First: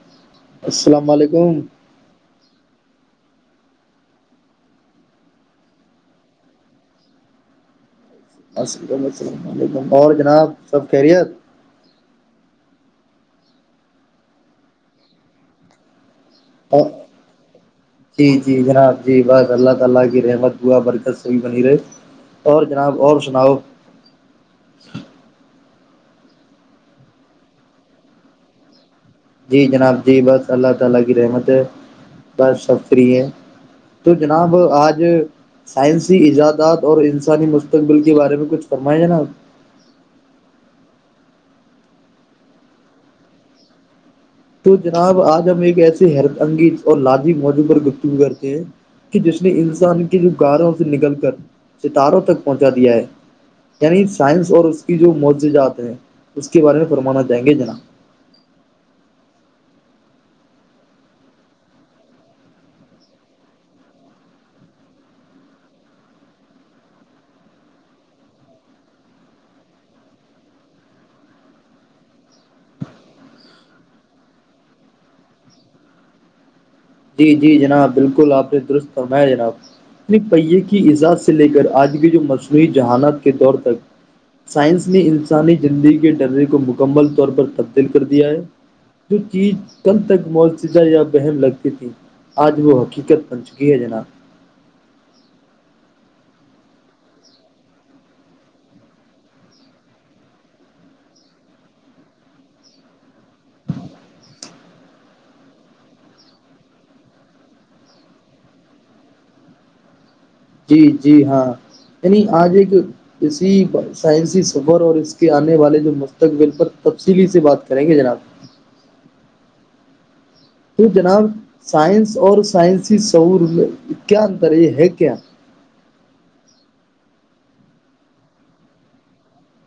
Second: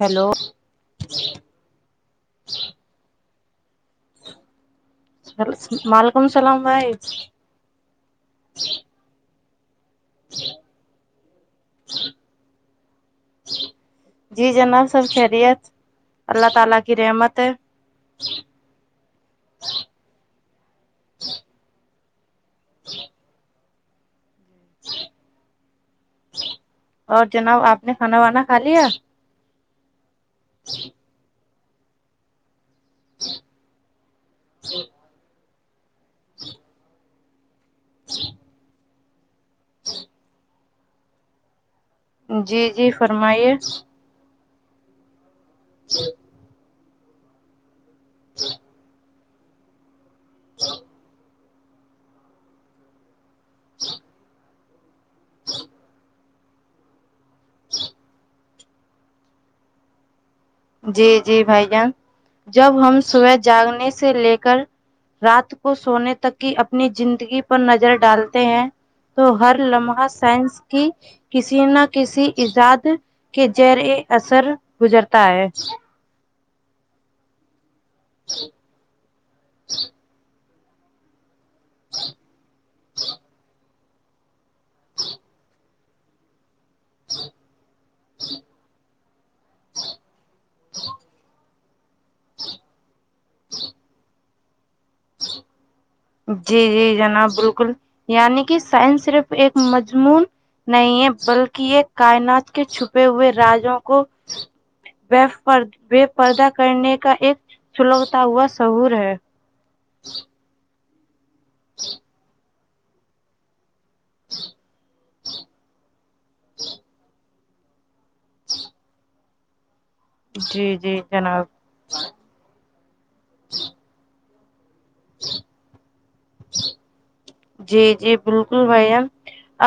hello السلام علیکم وعلیکم السلام بھائی الل السلام علیکم اور جناب سب خیریت جی جناب سب خیریت اللہ تعالی کی رحمت ہے اپ کی اواز اللہ تعالی کی نعمت دعا برتری بنی رہی اور جناب اور سناؤ اور جناب آپ نے کھانا وانا کھا لیا جی جناب جی بس اللہ تعالی کی رحمت ہے ہے تو جناب آج سائنسی ایجادات اور انسانی مست اسستقبل کے بارے میں کچھ کرمنا ہے ناب جی جی فرمائیے تو جناب آج ہم ایک ایسسی حیرت انگیز اور لازی موضوع پر گتگ کرتے ہیں کہ جس نے انسان کے گاروں سے نکل کر ستاروں تک پہنچا دیا ہے یعنی سائنس اور اس کی جو معؤججات ہیں اس کے بارے میں فرمانا جائیں گے جناب جی جی بھائی جان جب ہم صبح جاگنے سے لے کر رات کو سونے تک کی اپنی زندگی پر نظر ڈالتے ہیں تو ہر لمحہ سائنس کی کسی نہ کسی ایجاد کے جر اثر گزرتا ہے جی جی جی جناب بالکل آپ نے درست فرمایا جناب اپنے پہیے کی اجاز سے لے کر آج بھی جو مصنوعی جہانات کے دور تک سائنس نے انسانی زندگی کے ڈرے کو مک کمل طور پر تبدیل کر دیا ہے جو چیز کند تک مولتزہ یا بہم لگتی تھی آج وہ حقیقت بن چکی ہے جناب ج جی جی جناب بالکل یعنی کہ سائنس صرف ایک مجمون نہیں ہے بلکہ یہ کائنات کے چھپے ہوئے راجوں کو پر بے پردا کرنے کا ایک سلگتا ہوا شہور ہے ج جی جی ہاں یع آج ایک کسی پر سائنسی سفر اور اس کے آنے والے جو مستقبل پر تفصیلی سے بات کریں گے جناب جی تو جی جناب سائنس اور سائنسی سعور میں کیا انتر یہ ہے کیا ج جی جی بالکل بھیا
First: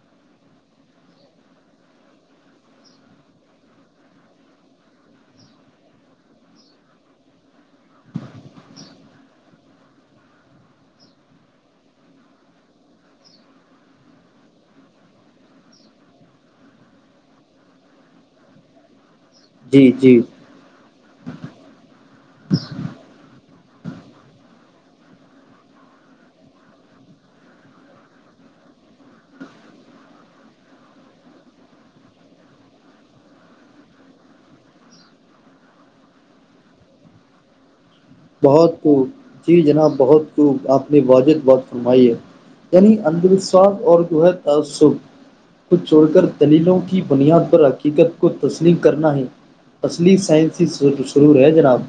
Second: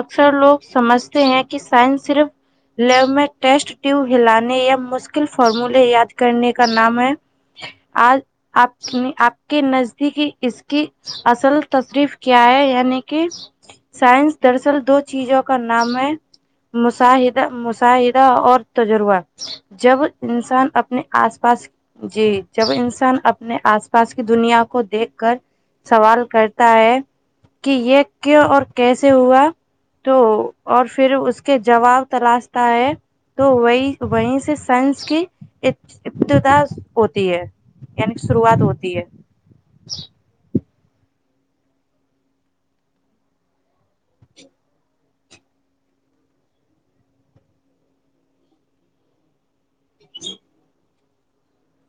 اکثر لوگ سمجھتے ہیں کہ سائنس صرف لیب میں ٹیسٹ ٹیو ہلانے یا مشکل فارموولے یاد کرنے کا نام ہے آج آپ کے نزدیک اس کی اصل تصریف کیا ہے یعنی کہ سائنس دراصل دو چیزوں کا نام ہے مشاہدہ مشاہدہ اور تجربہ جی جب جی انسان اپنے آس پاس جی جب انسان اپنے آس پاس کی دنیا کو دیکھ کر سوال کرتا ہے کہ یہ کیوں اور کیسے ہوا تو اور پھر اس کے جواب تلاشتا ہے تو وہی وہیں سے سائنس کی ابتدا ہوتی ہے یعنی شروعات بہت کو ہوتی ہے جی جناب بہت خب آپ نے واضد بات فرمائی ہے یعنی اندھ وشواس اور جو ہے تعسب کو چھوڑ کر دلیلوں کی بنیاد پر حقیقت کو تسلیم کرنا ہے اصلی سائنسی سرور ہے جناب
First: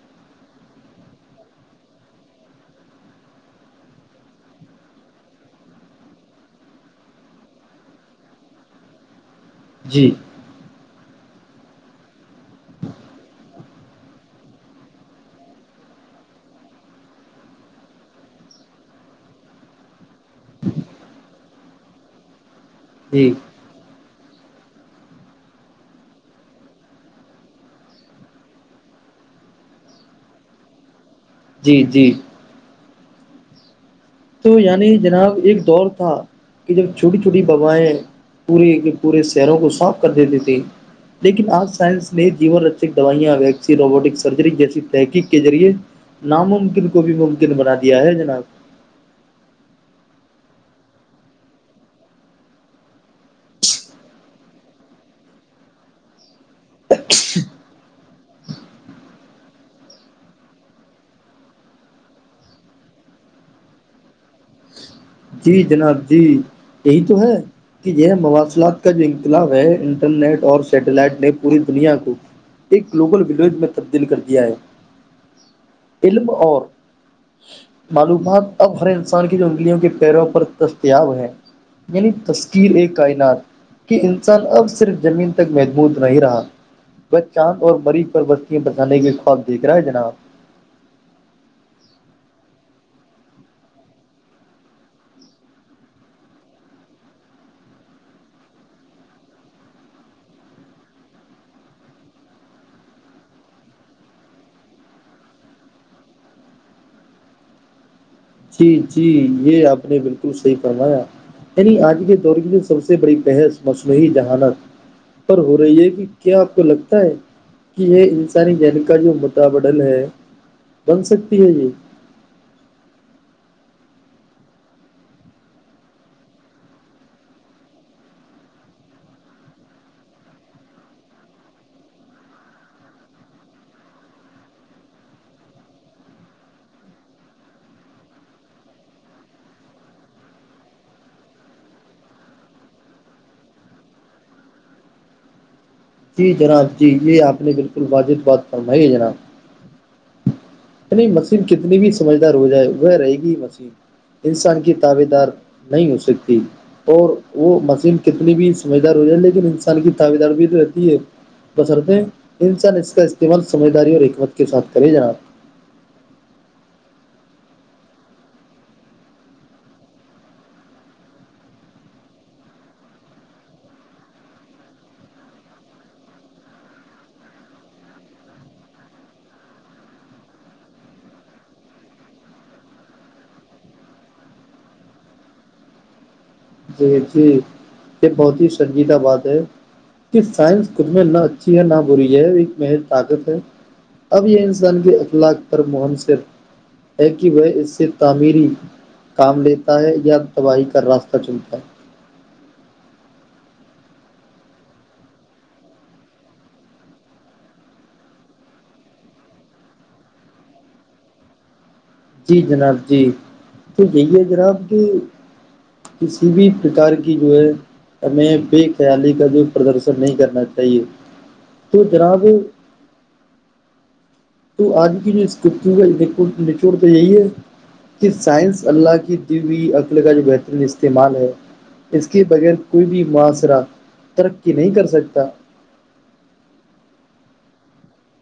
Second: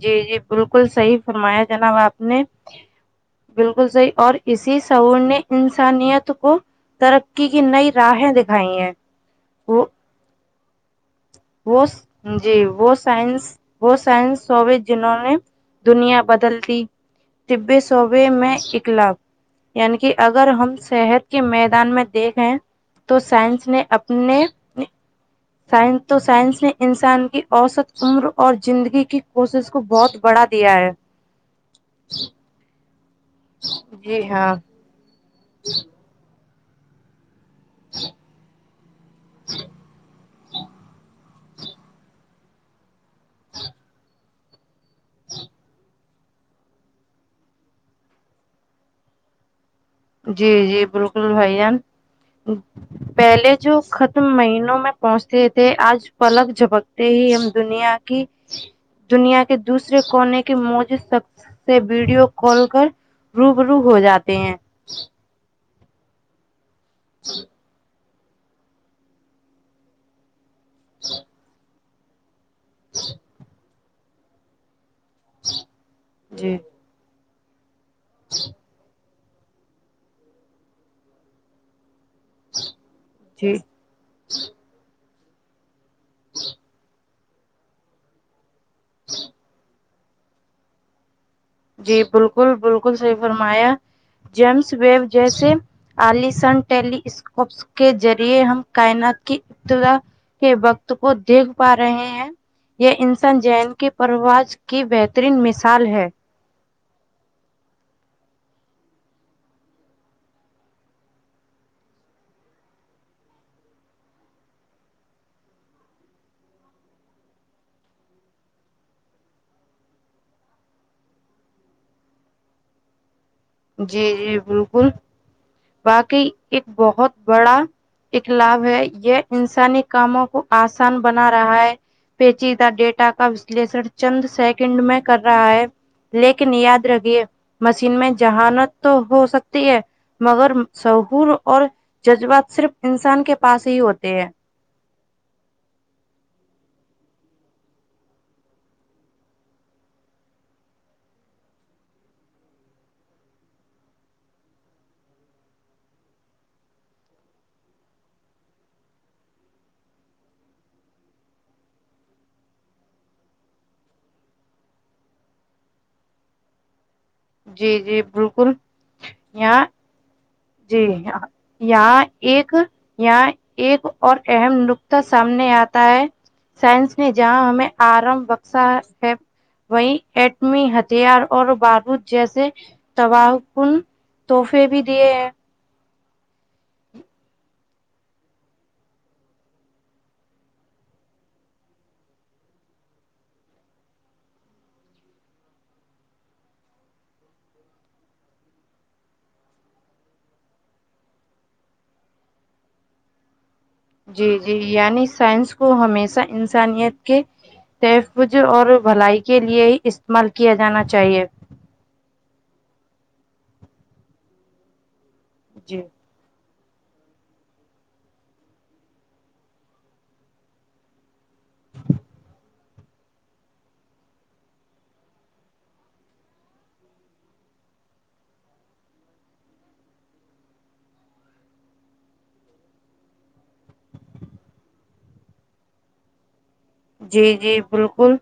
جی جی بالکل صحیح فرمایا جناب آپ نے بالکل صحیح اور اسی سہور نے انسانیت کو ترقی کی نئی راہیں دکھائی ہیں وہ جی وہ جی وہ سائنس وہ سائنس ہووگ جنہوں نے دنیا بدلتی طبے صوبے میں اکلاب یعنی کہ اگر ہم صحت کے میدان میں دیکھیں تو جی سائنس نے اپنے سائنس تو سائنس نے انسان کی اوسط عمر اور زندگی کی کوشش کو بہت بڑھا دیا ہے جی جی جی ہاں تو یعنی جناب ایک دور تھا کہ جب چھوٹی چھوٹی بائیں پورے کے پورے شہروں کو صاف کر دیتی تھی لیکن آج سائنس نے جیون رچک دوائیاں ویکسی روبوٹکس سر جیسی تحقیق کے ذریعے ناممکن کو بھی ممکن بنا دیا ہے جناب جی جی بالکل بھائی جان پہلے جو ختم مہینوں میں پہنچتے تھے آج پلک جھپک ہی ہم دنیا کی دنیا کے دوسرے کونے کی موج سب سے ویڈیو کال کر روب رو ہو جاتے ہیں جی جناب جی یہی تو ہے یہ مواصلات کا جو انقلاب ہے انٹرنیٹ اور سیٹلائٹ نے پوری دنیا کو ایک گلوبل ولج میں تبدیل کر دیا ہے علم جی اور معلومات اب ہر انسان کی جو انگلیوں کے پیروں پر دستیاب ہیں یعنی تشکیر کائنات جی کہ انسان اب صرف زمین تک محبود نہیں رہا وہ چاند اور مریض پر بستیاں بچانے کے خواب دیکھ رہا ہے جناب جی بالکل بالکل صحیح فرمایا جیمس ویب جیسے آلیسن ٹیلی اسکوپس کے ذریعے ہم کائنات کی ابتدا کے وقت کو دیکھ پا رہے ہیں یہ انسان جین کی پرواز کی بہترین مثال ہے جی جی یہ آپ نے بالکل صحیح فرمایا یعنی آج کے دور کی جو سب سے بڑی بحث مصنوعی جہانت پر ہو رہی ہے کہ کیا آپ کو لگتا ہے کہ یہ انسانی گین کا جو متابڈل ہے بن سکتی ہے یہ جی جی بالکل باقی ایک بہت بڑا اخلاب ہے یہ انسانی کاموں کو آسان بنا رہا ہے پیچیدہ ڈیٹا کا وشلیشن چند سیکنڈ میں کر رہا ہے لیکن یاد رکھیے مشین میں جہانت تو ہو سکتی ہے مگر سہور اور جذبات صرف انسان کے پاس ہی ہوتے ہیں جی جناب جی یہ آپ نے بالکل واجد بات فرمائی ہے جناب نہیں مشین کتنی بھی سمجھدار ہو جائے وہ رہے گی ہی مسین انسان کی تعو دار نہیں ہو سکتی اور وہ مشین کتنی بھی سمجھدار ہو جائے لیکن انسان کی تعوییدار بھی تو رہتی ہے بسرتےیں انسان اس کا استعمال سمجھداری اور حکمت کے ساتھ کرے جناات جی جی بالکل یہاں جی یہاں ایک یہاں ایک اور اہم نکتہ سامنے آتا ہے سائنس نے جہاں ہمیں آرم بخشا ہے وہی ایٹمی ہتھیار اور بارود جیسے تباہ کن تحفے بھی دیے ہیں جی جی یہ بہت ہی سنجیدہ بات ہے کہ ساس خود میں نہ اچھی ہے نہ بی ہے ایک مہر طاقت ہے اب یہ انسان کے اخلاق پر منصر ہے کہ وہ اس سے تعمیری کام لیتا ہے یا تباہی کا راستہ سچن تھاائی جی جی یعنی سائنس کو ہمیشہ انسانیت کے تحفظ اور بھلائی کے لیے ہی استعمال کیا جانا چاہیے جی جناب جی تو یہی ہے جناب کہ جی کسی بھی پرکار کی جو ہے ہمیں بے خیالی کا جو پردرشن نہیں کرنا چاہیے تو جناب تو آج کی جو اس کتی کا نچوڑ تو یہی ہے کہ سائنس اللہ کی دیی عقل کا جو بہترین استعمال ہے اس کے بغیر کوئی بھی معاشرہ ترقی نہیں کر سکتا جی جی بالکل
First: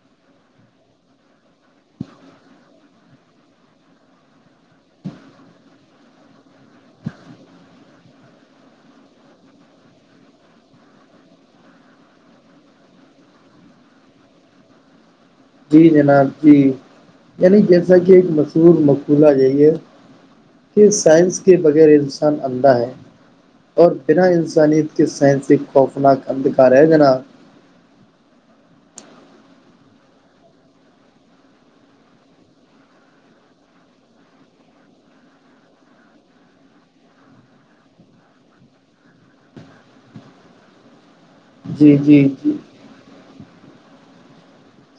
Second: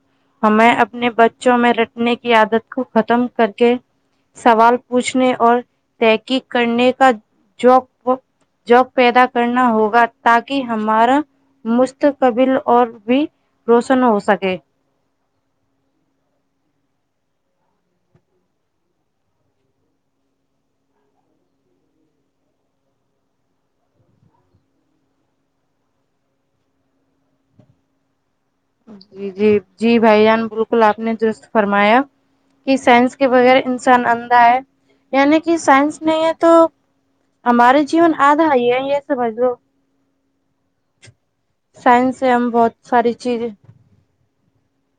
ہمیں اپنے بچوں میں رٹنے کی عادت کو ختم کر کے سوال پوچھنے اور تحقیق کرنے کا جو جاب پیدا کرنا ہوگا تاکہ ہمارا مستقبل اور بھی روشن ہو سکے جی جناب جی یعنی جیسا کہ ایک مشہور مقبولہ یہی ہے کہ سائنس کے بغیر انسان عدا ہے اور بنا انسانیت کے سائنسی خوفناک اندھکا رہ جنا جی جی جی بھائی جان بالکل آپ نے درست فرمایا کہ سائنس کے بغیر انسان اندھا آ ہے یعنی کہ سائنس نہیں ہے تو ہمارے جیون آدھ آائی ہے یہ سمجھ لو جی سائنس جی سے ہم جی بہت ساری چیزیں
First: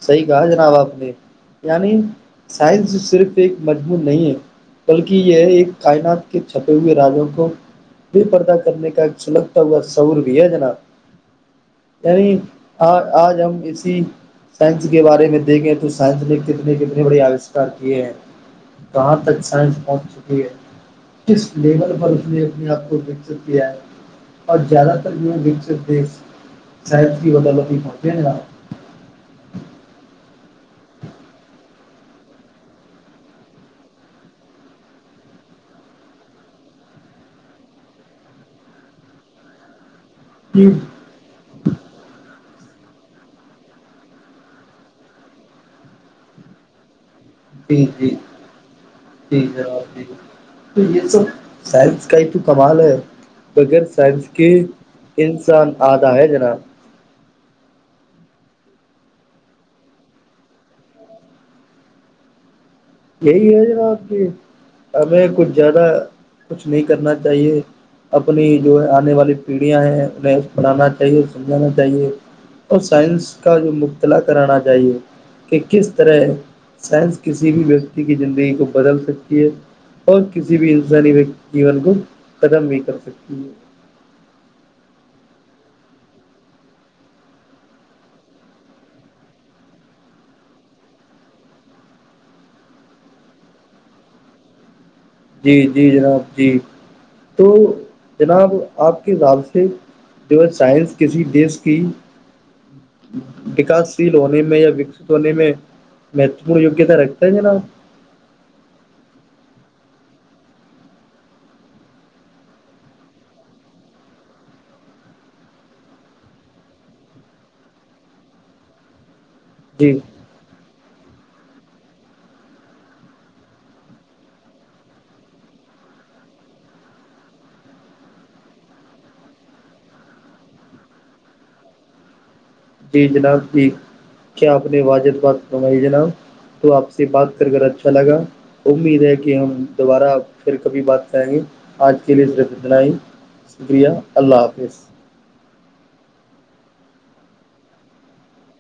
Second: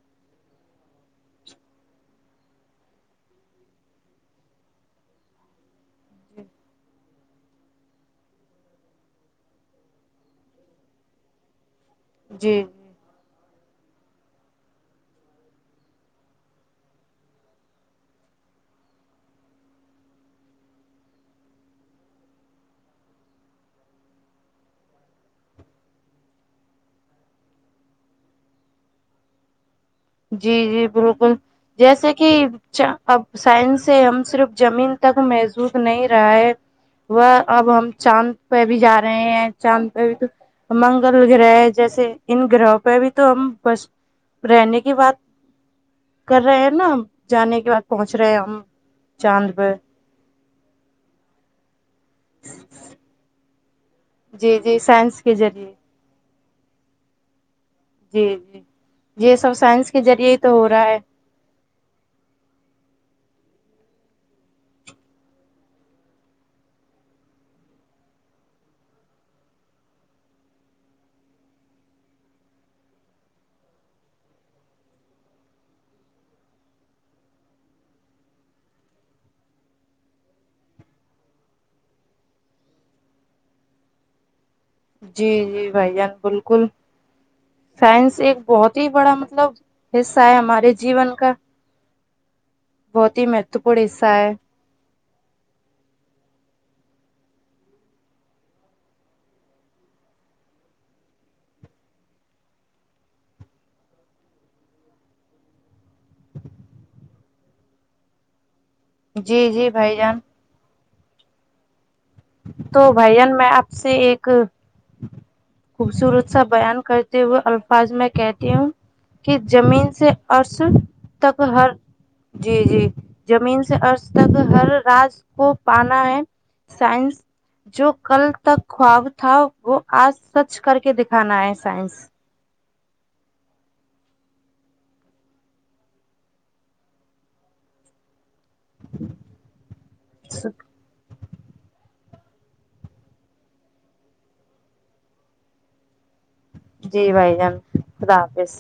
صحیح کہا جناب آپ نے یعنی سائنس صرف ایک مجمون نہیں ہے بلکہ یہ ایک کائنات کے چھپے ہوئے راجوں کو بھی پردا کرنے کا ایک سلگتا ہوا سور بھی ہے جناب یعنی جی آ آج ہم اسی سائنس کے بارے میں دیکھیں تو سائنس نے کتنے کتنے بڑے آوشکار کیے ہیں جاں تک سائنس پہنچ چکی ہے کس لیول پر اس نے اپنے آپ کو دیکھ سک کیا ہے اور زیادہ تر وکس دیحت کی بدولتی پہنچتے گ جی جی بالکل جیسے کہ اب سائنس سے ہم صرف زمین تک محظوود نہیں رہا ہے وہ اب ہم چاند پہ بھی جا رہے ہیں چاند پہ بھی تو جی منگل گرہ جیسے انن گرہوں پہ بھی تو ہم بس رہنے کے کی بات کر رہے ہیں نا ہم جانے کے بعد جی پہنچ رہے ہیں ہم چاند پہ [unintelligible] [unintelligible] سائنس کا ہی تو کمال ہے بغیر سائنس کے جی جی سائنس کے انسان ذریعے آتاا ہے جناب جی جی یہ سب سائنس کے ذریعے ہی تو ہو رہا ہے یہی ہے جناب کی ہمیں کچھ زیادہ کچھ نہیں کرنا چاہیے اپنی جو آنے والی پیڑھیاں ہیں انہیں بڑھانا چاہیے سمجھانا چاہیے اور سائنس کا جو مبتلا کرانا چاہیے کہ کس طرح سائنس کسی بھی ویکتی کی زندگی کو بدل سکتی ہے اور کسی بھی انسانی جیون کو قدم بھی کر سکتی ہے جی جی بھائی جان بالکل سائنس ایک بہت ہی بڑا مطلب حصہ ہے ہمارے جیون کا بہت ہی مہتوپورن حصہ ہے جی جی جناب جی تو جناب آپ کے حساب سے جو سائنس کسی دیش کی وکاس شیل ہونے میں یا وکست ہونے میں مہتوپورن یوگیہتا رکھتا ہے نا جی جی بھائی جان تو بھین میں آپ سے ایک خوبصورت سا بیان کرتے ہوئے الفاظ میں کہتی ہوں کہ جم جی سے ارس تک ہر جی جی زمین سے ارج تک ہر راج کو پانا ہے سائنس جو کل تک خواب تھا وہ آج سچ کر کے دکھانا ہے سائنس جی جناب ٹھیک کیا آپ نے واجحد بات سمائی جناب تو آپ سے بات کر کر اچھا لگا امید ہے کہ ہم دوبارہ پھر کبھی بات کریں گے آج کے لیے رت بنائی شکریہ اللہ حافظ جی بھائی جان خدا حافظ